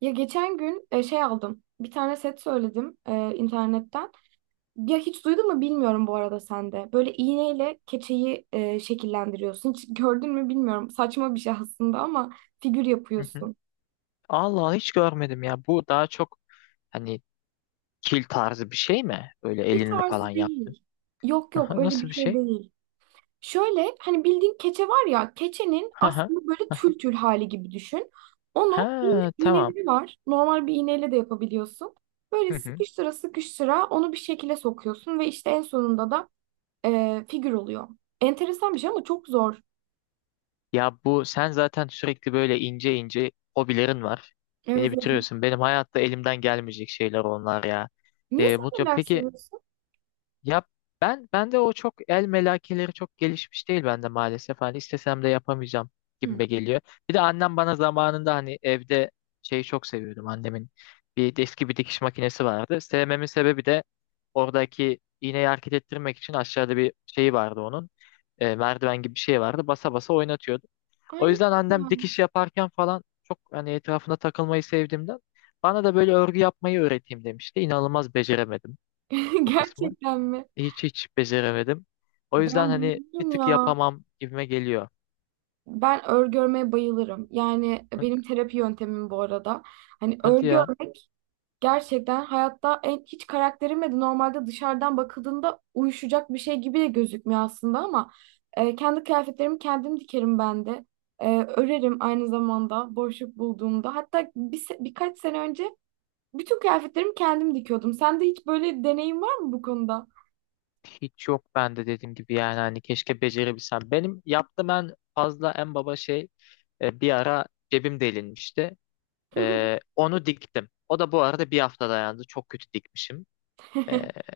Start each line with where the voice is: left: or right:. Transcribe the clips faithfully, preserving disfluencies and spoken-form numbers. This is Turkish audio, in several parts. right: Ya geçen gün e, şey aldım. Bir tane set söyledim e, internetten. Ya hiç duydun mu bilmiyorum bu arada sen de. Böyle iğneyle keçeyi e, şekillendiriyorsun. Hiç gördün mü bilmiyorum. Saçma bir şey aslında ama figür
left: Hı hı.
right: yapıyorsun.
left: Allah hiç görmedim ya. Bu daha çok hani kil tarzı bir şey mi? Böyle
right: Kil
left: elinle falan
right: tarzı
left: yaptın.
right: değil. Yok yok
left: Aha,
right: öyle bir
left: nasıl bir
right: şey
left: şey?
right: değil. Şöyle hani bildiğin keçe var ya, keçenin
left: Ha ha.
right: aslında böyle tül tül hali gibi düşün. Onu
left: Ha
right: iğne,
left: tamam.
right: iğneleri var. Normal bir iğneyle de yapabiliyorsun. Böyle sıkıştıra sıkıştıra onu bir şekilde sokuyorsun ve işte en sonunda da e, figür oluyor. Enteresan bir şey ama çok zor.
left: Ya bu sen zaten sürekli böyle ince ince hobilerin var.
right: Evet.
left: Beni
right: evet.
left: bitiriyorsun. Benim hayatta elimden gelmeyecek şeyler onlar ya.
right: Niye,
left: E,
right: sen
left: mutlu.
right: neler
left: Peki
right: sanıyorsun?
left: yap, ben ben de o çok el melekeleri çok gelişmiş değil bende maalesef. Hani istesem de yapamayacağım
right: Hı.
left: gibime geliyor. Bir de annem bana zamanında hani evde şeyi çok seviyordum. Annemin bir eski bir dikiş makinesi vardı. Sevmemin sebebi de oradaki iğneyi hareket ettirmek için aşağıda bir şeyi vardı onun. E, merdiven gibi bir şey vardı. Basa basa oynatıyordu. O
right: Aynı
left: yüzden annem
right: yani.
left: dikiş yaparken falan çok hani etrafına takılmayı sevdiğimden bana da böyle örgü yapmayı öğreteyim demişti. İnanılmaz beceremedim o kısmı.
right: Gerçekten mi?
left: Hiç hiç beceremedim. O yüzden
right: Ben
left: hani bir
right: bayılırım
left: tık
right: ya.
left: yapamam gibime geliyor.
right: Ben örgü örmeye bayılırım. Yani benim terapi yöntemim bu arada. Hani
left: Hadi
right: örgü
left: ya,
right: örmek gerçekten hayatta en, hiç karakterime de normalde dışarıdan bakıldığında uyuşacak bir şey gibi de gözükmüyor aslında, ama e, kendi kıyafetlerimi kendim dikerim ben de. E, örerim aynı zamanda boşluk bulduğumda. Hatta bir, se- birkaç sene önce bütün kıyafetlerimi kendim dikiyordum. Sende hiç böyle deneyim var mı bu konuda?
left: hiç yok bende dediğim gibi yani hani keşke becerebilsem. Benim yaptığım en fazla en baba şey, e, bir ara cebim delinmişti. E, onu diktim. O da bu arada bir hafta dayandı. Çok kötü dikmişim. E,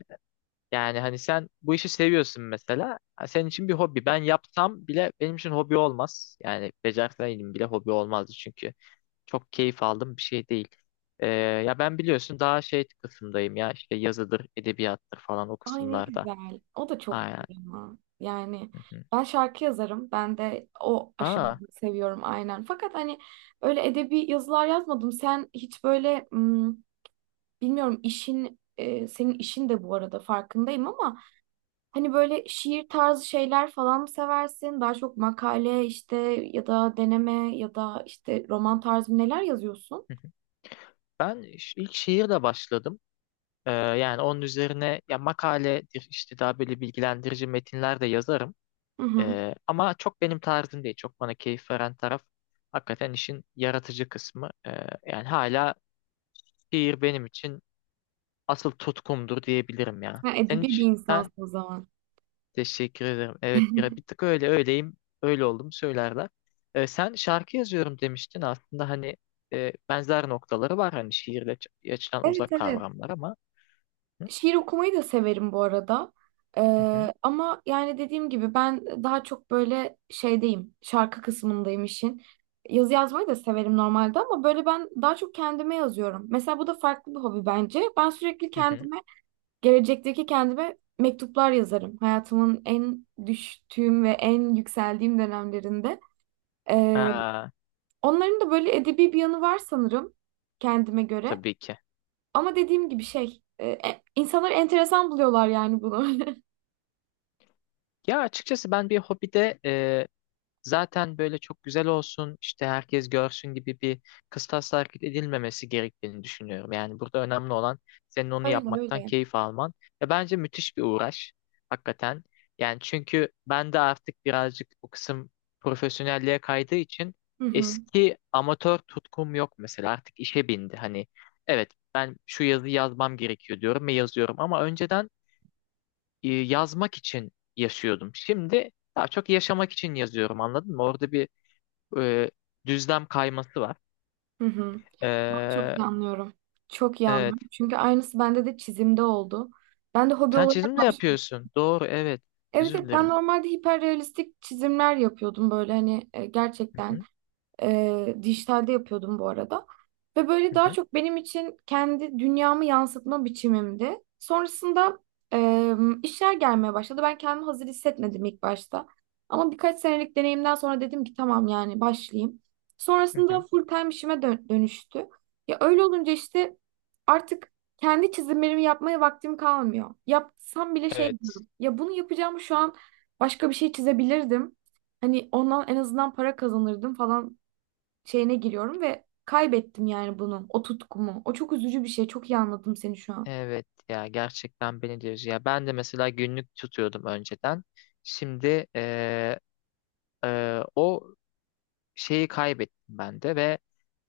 left: Yani hani sen bu işi seviyorsun mesela. Ha, senin için bir hobi. Ben yapsam bile benim için hobi olmaz. Yani becerseydim bile hobi olmazdı çünkü çok keyif aldığım bir şey değil. Ee, ya ben biliyorsun daha şey kısımdayım ya işte yazıdır, edebiyattır falan o
right: Ay, ne
left: kısımlarda.
right: güzel. O da çok
left: Aynen.
right: güzel ama. Yani
left: Hı hı.
right: ben şarkı yazarım. Ben de o aşamayı
left: Aa,
right: seviyorum aynen. Fakat hani öyle edebi yazılar yazmadım. Sen hiç böyle, hmm, bilmiyorum işin e, senin işin de bu arada farkındayım ama hani böyle şiir tarzı şeyler falan mı seversin? Daha çok makale, işte ya da deneme ya da işte roman tarzı, neler yazıyorsun?
left: hı hı. ben iş- ilk şiirle başladım. Ee, yani onun üzerine ya makaledir işte daha böyle bilgilendirici metinler de yazarım.
right: Hı hı.
left: Ee, ama çok benim tarzım değil. Çok bana keyif veren taraf hakikaten işin yaratıcı kısmı. Ee, yani hala şiir benim için asıl tutkumdur diyebilirim ya.
right: Ha,
left: Sen
right: edebi bir
left: hiç sen
right: insansın o zaman.
left: teşekkür ederim. Evet bir, bir tık öyle öyleyim. Öyle oldum söylerler. Ee, sen şarkı yazıyorum demiştin aslında hani e, benzer noktaları var hani şiirle ç- açılan
right: Evet
left: uzak
right: evet.
left: kavramlar ama hı
right: Şiir okumayı da severim bu arada.
left: hı hı.
right: Ee, ama yani dediğim gibi ben daha çok böyle şeydeyim. Şarkı kısmındayım işin. Yazı yazmayı da severim normalde ama böyle ben daha çok kendime yazıyorum. Mesela bu da farklı bir hobi bence. Ben sürekli
left: Hı.
right: kendime, gelecekteki kendime mektuplar yazarım. Hayatımın en düştüğüm ve en yükseldiğim dönemlerinde. Ee,
left: Ha,
right: Onların da böyle edebi bir yanı var sanırım, kendime göre.
left: tabii ki.
right: Ama dediğim gibi, şey, e, e, insanlar enteresan buluyorlar yani bunu.
left: Ya açıkçası ben bir hobide zaten böyle çok güzel olsun işte herkes görsün gibi bir kıstasla hareket edilmemesi gerektiğini düşünüyorum. Yani burada önemli olan senin onu
right: Öyle
left: yapmaktan
right: öyle.
left: keyif alman ve bence müthiş bir uğraş hakikaten. Yani çünkü ben de artık birazcık bu kısım profesyonelliğe kaydığı için
right: Hı hı.
left: eski amatör tutkum yok mesela artık işe bindi. Hani evet ben şu yazıyı yazmam gerekiyor diyorum ve yazıyorum ama önceden e, yazmak için yaşıyordum. Şimdi daha çok yaşamak için yazıyorum anladın mı? Orada bir e, düzlem kayması var.
right: Hı hı. Ben çok
left: Ee,
right: iyi anlıyorum. Çok iyi
left: evet.
right: anlıyorum. Çünkü aynısı bende de çizimde oldu. Ben de hobi
left: Sen
right: olarak
left: çizim de
right: başladım.
left: yapıyorsun. Doğru, evet.
right: Evet,
left: Özür
right: evet, ben
left: dilerim.
right: normalde hiperrealistik çizimler yapıyordum, böyle hani e,
left: Hı
right: gerçekten.
left: hı,
right: Ee, dijitalde yapıyordum bu arada. Ve böyle
left: hı
right: daha
left: hı,
right: çok benim için kendi dünyamı yansıtma biçimimdi. Sonrasında e, işler gelmeye başladı. Ben kendimi hazır hissetmedim ilk başta. Ama birkaç senelik deneyimden sonra dedim ki tamam, yani başlayayım.
left: hı
right: Sonrasında
left: hı.
right: full time işime dö- dönüştü. Ya öyle olunca işte artık kendi çizimlerimi yapmaya vaktim kalmıyor. Yapsam bile şey
left: Evet.
right: diyorum. Ya bunu yapacağım şu an, başka bir şey çizebilirdim. Hani ondan en azından para kazanırdım falan şeyine giriyorum ve kaybettim yani bunu, o tutkumu. O çok üzücü bir şey. Çok iyi anladım seni şu an.
left: Evet ya gerçekten beni de üzüyor. Ya ben de mesela günlük tutuyordum önceden. Şimdi e, e, o şeyi kaybettim ben de ve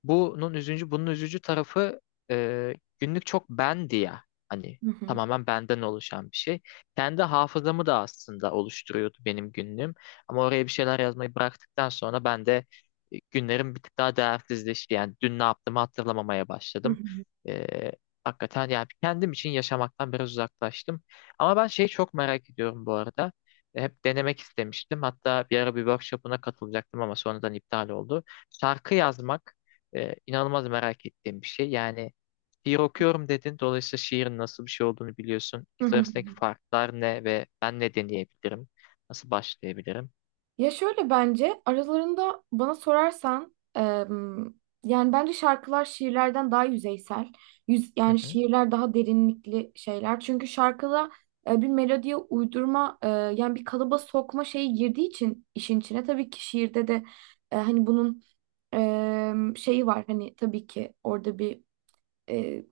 left: bunun üzücü, bunun üzücü tarafı, e, günlük çok bendi ya. Hani
right: Hı hı.
left: tamamen benden oluşan bir şey. Kendi hafızamı da aslında oluşturuyordu benim günlüğüm. Ama oraya bir şeyler yazmayı bıraktıktan sonra ben de e, günlerim bir tık daha değersizleşti. Yani dün ne yaptığımı hatırlamamaya
right: Hı
left: başladım.
right: hı.
left: E, Hakikaten yani kendim için yaşamaktan biraz uzaklaştım. Ama ben şeyi çok merak ediyorum bu arada. E, Hep denemek istemiştim. Hatta bir ara bir workshop'una katılacaktım ama sonradan iptal oldu. Şarkı yazmak ee, inanılmaz merak ettiğim bir şey. Yani şiir okuyorum dedin. Dolayısıyla şiirin nasıl bir şey olduğunu biliyorsun.
right: Hı
left: İkisi
right: hı.
left: arasındaki farklar ne ve ben ne deneyebilirim? Nasıl başlayabilirim?
right: Ya şöyle, bence aralarında, bana sorarsan em, yani bence şarkılar şiirlerden daha yüzeysel. Yüz,
left: Hı
right: yani
left: hı.
right: şiirler daha derinlikli şeyler. Çünkü şarkıda e, bir melodiye uydurma, e, yani bir kalıba sokma şeyi girdiği için işin içine. Tabii ki şiirde de e, hani bunun em, şeyi var, hani tabii ki orada bir e,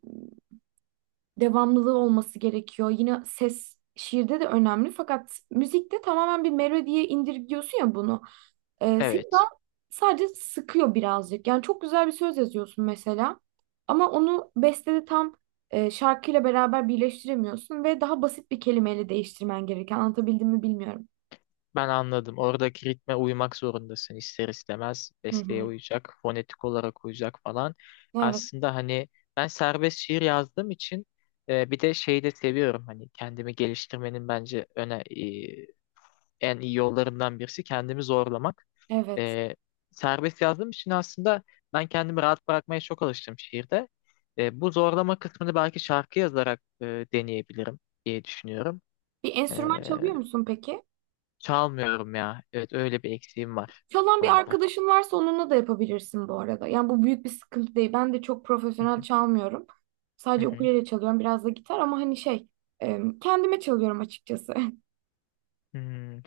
right: devamlılığı olması gerekiyor. Yine ses şiirde de önemli, fakat müzikte tamamen bir melodiye indirgiyorsun ya bunu. Ee, seni daha
left: Evet.
right: sadece sıkıyor birazcık. Yani çok güzel bir söz yazıyorsun mesela ama onu bestede tam e, şarkıyla beraber birleştiremiyorsun ve daha basit bir kelimeyle değiştirmen gereken. Anlatabildim mi bilmiyorum.
left: Ben anladım. Oradaki ritme uymak zorundasın ister istemez.
right: Hı
left: Besteye
right: hı.
left: uyacak, fonetik olarak uyacak falan.
right: Evet,
left: Aslında hani ben serbest şiir yazdığım için e, bir de şeyi de seviyorum. Hani kendimi geliştirmenin bence öne, en iyi yollarımdan birisi kendimi zorlamak.
right: evet.
left: E, Serbest yazdığım için aslında ben kendimi rahat bırakmaya çok alıştım şiirde. E, bu zorlama kısmını belki şarkı yazarak e, deneyebilirim diye düşünüyorum.
right: Bir
left: E,
right: enstrüman çalıyor musun peki?
left: Çalmıyorum ya. Evet öyle bir eksiğim var bu
right: Çalan bir
left: konuda.
right: arkadaşın varsa onunla da yapabilirsin bu arada. Yani bu büyük bir sıkıntı değil. Ben de çok
left: Hı
right: profesyonel
left: hı,
right: çalmıyorum.
left: hı
right: Sadece
left: hı.
right: ukulele çalıyorum, biraz da gitar, ama hani şey, e, kendime çalıyorum açıkçası.
left: Hmm,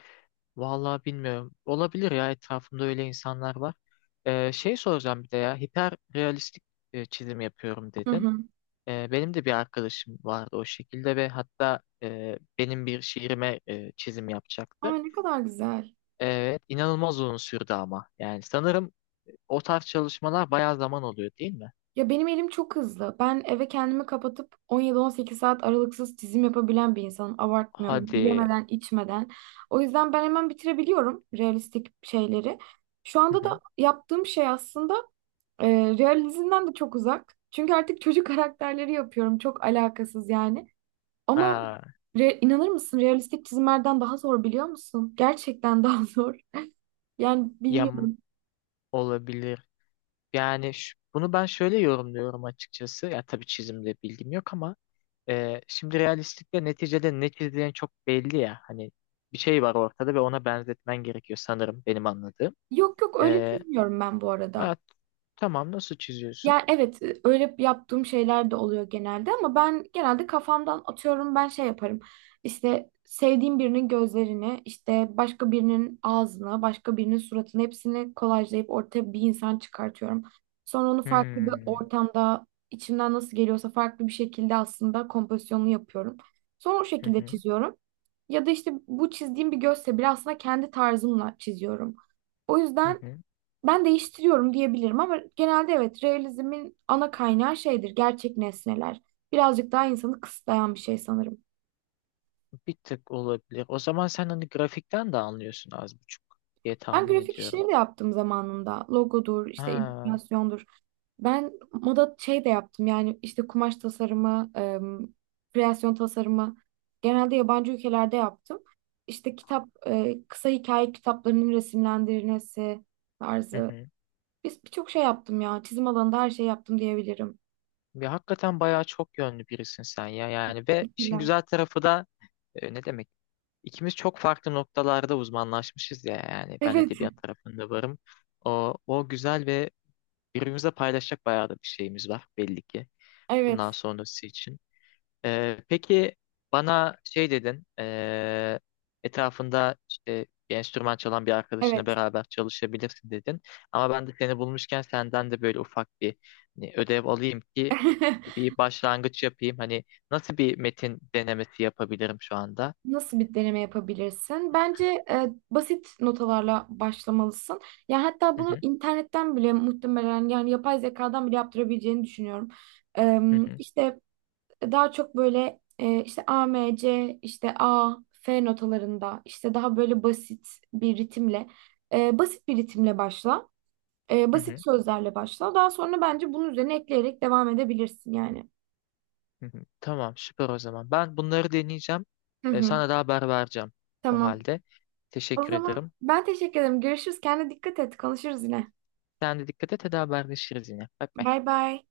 left: vallahi bilmiyorum. Olabilir ya, etrafımda öyle insanlar var. E, şey soracağım bir de, ya hiperrealistik e, çizim yapıyorum
right: Hı
left: dedin.
right: hı.
left: E, benim de bir arkadaşım vardı o şekilde ve hatta e, benim bir şiirime e, çizim
right: Aa,
left: yapacaktı.
right: ne kadar güzel.
left: Evet, inanılmaz uzun sürdü ama. Yani sanırım o tarz çalışmalar bayağı zaman oluyor değil mi?
right: Ya benim elim çok hızlı. Ben eve kendimi kapatıp on yedi on sekiz saat aralıksız çizim yapabilen bir insanım. Abartmıyorum.
left: Hadi.
right: Yemeden, içmeden. O yüzden ben hemen bitirebiliyorum realistik şeyleri. Şu
left: Hı
right: anda
left: hı.
right: da yaptığım şey aslında E, realizmden de çok uzak. Çünkü artık çocuk karakterleri yapıyorum. Çok alakasız yani. Ama
left: Aa,
right: re- inanır mısın, realistik çizimlerden daha zor biliyor musun? Gerçekten daha zor. Yani
left: yam
right: bilmiyorum.
left: olabilir. Yani ş- bunu ben şöyle yorumluyorum açıkçası. Ya tabii çizimde bilgim yok ama e, şimdi realistlikle neticede ne çizdiğin çok belli ya. Hani bir şey var ortada ve ona benzetmen gerekiyor sanırım benim anladığım.
right: Yok yok, öyle çizmiyorum ben bu arada.
left: Evet, tamam, nasıl çiziyorsun?
right: Yani evet, e, öyle yaptığım şeyler de oluyor genelde, ama ben genelde kafamdan atıyorum, ben şey yaparım. İşte sevdiğim birinin gözlerini, işte başka birinin ağzını, başka birinin suratını, hepsini kolajlayıp ortaya bir insan çıkartıyorum. Sonra onu farklı bir
left: Hmm,
right: ortamda, içimden nasıl geliyorsa farklı bir şekilde aslında kompozisyonunu yapıyorum. Sonra o
left: hı
right: şekilde
left: hı,
right: çiziyorum. Ya da işte bu çizdiğim bir gözse bile, aslında kendi tarzımla çiziyorum. O
left: hı
right: yüzden
left: hı.
right: ben değiştiriyorum diyebilirim ama genelde, evet, realizmin ana kaynağı şeydir, gerçek nesneler. Birazcık daha insanı kısıtlayan bir şey sanırım.
left: Bir tık olabilir. O zaman sen hani grafikten de anlıyorsun az buçuk diye
right: Ben
left: tahmin
right: grafik
left: ediyorum.
right: işleri de yaptım zamanında. Logodur, işte
left: Ha,
right: illüstrasyondur. Ben moda şey de yaptım, yani işte kumaş tasarımı, em, kreasyon tasarımı, genelde yabancı ülkelerde yaptım. İşte kitap, e, kısa hikaye kitaplarının resimlendirilmesi
left: hı
right: tarzı.
left: hı.
right: Biz birçok şey yaptım ya. Çizim alanında her şey yaptım diyebilirim.
left: Ve hakikaten bayağı çok yönlü birisin sen ya yani ve işin
right: Teşekkürler.
left: güzel tarafı da e, ne demek? İkimiz çok farklı noktalarda uzmanlaşmışız ya yani ben
right: Evet,
left: edebiyat tarafında varım. O, o güzel ve birbirimize paylaşacak bayağı da bir şeyimiz var belli ki
right: evet.
left: bundan sonrası için. Ee, peki bana şey dedin, ee, etrafında işte bir enstrüman çalan bir arkadaşınla
right: Evet.
left: beraber çalışabilirsin dedin. Ama ben de seni bulmuşken senden de böyle ufak bir hani ödev alayım ki bir başlangıç yapayım. Hani nasıl bir metin denemesi yapabilirim şu anda?
right: Nasıl bir deneme yapabilirsin? Bence e, basit notalarla başlamalısın. Ya hatta
left: Hı
right: bunu
left: hı,
right: internetten bile, muhtemelen yani yapay zekadan bile yaptırabileceğini düşünüyorum. E,
left: hı hı,
right: işte daha çok böyle e, işte A, M, C, işte A, F notalarında, işte daha böyle basit bir ritimle e, basit bir ritimle başla. E,
left: hı
right: basit
left: hı,
right: sözlerle başla. Daha sonra bence bunun üzerine ekleyerek devam edebilirsin yani.
left: hı hı. Tamam, süper o zaman. Ben bunları deneyeceğim.
right: Hı
left: Ee,
right: hı.
left: sana da haber vereceğim o
right: Tamam.
left: halde.
right: O
left: Teşekkür
right: zaman
left: ederim.
right: ben teşekkür ederim. Görüşürüz. Kendine dikkat et. Konuşuruz yine.
left: Sen de dikkat et, hadi haberleşiriz yine. Bye bye.
right: Bay bay.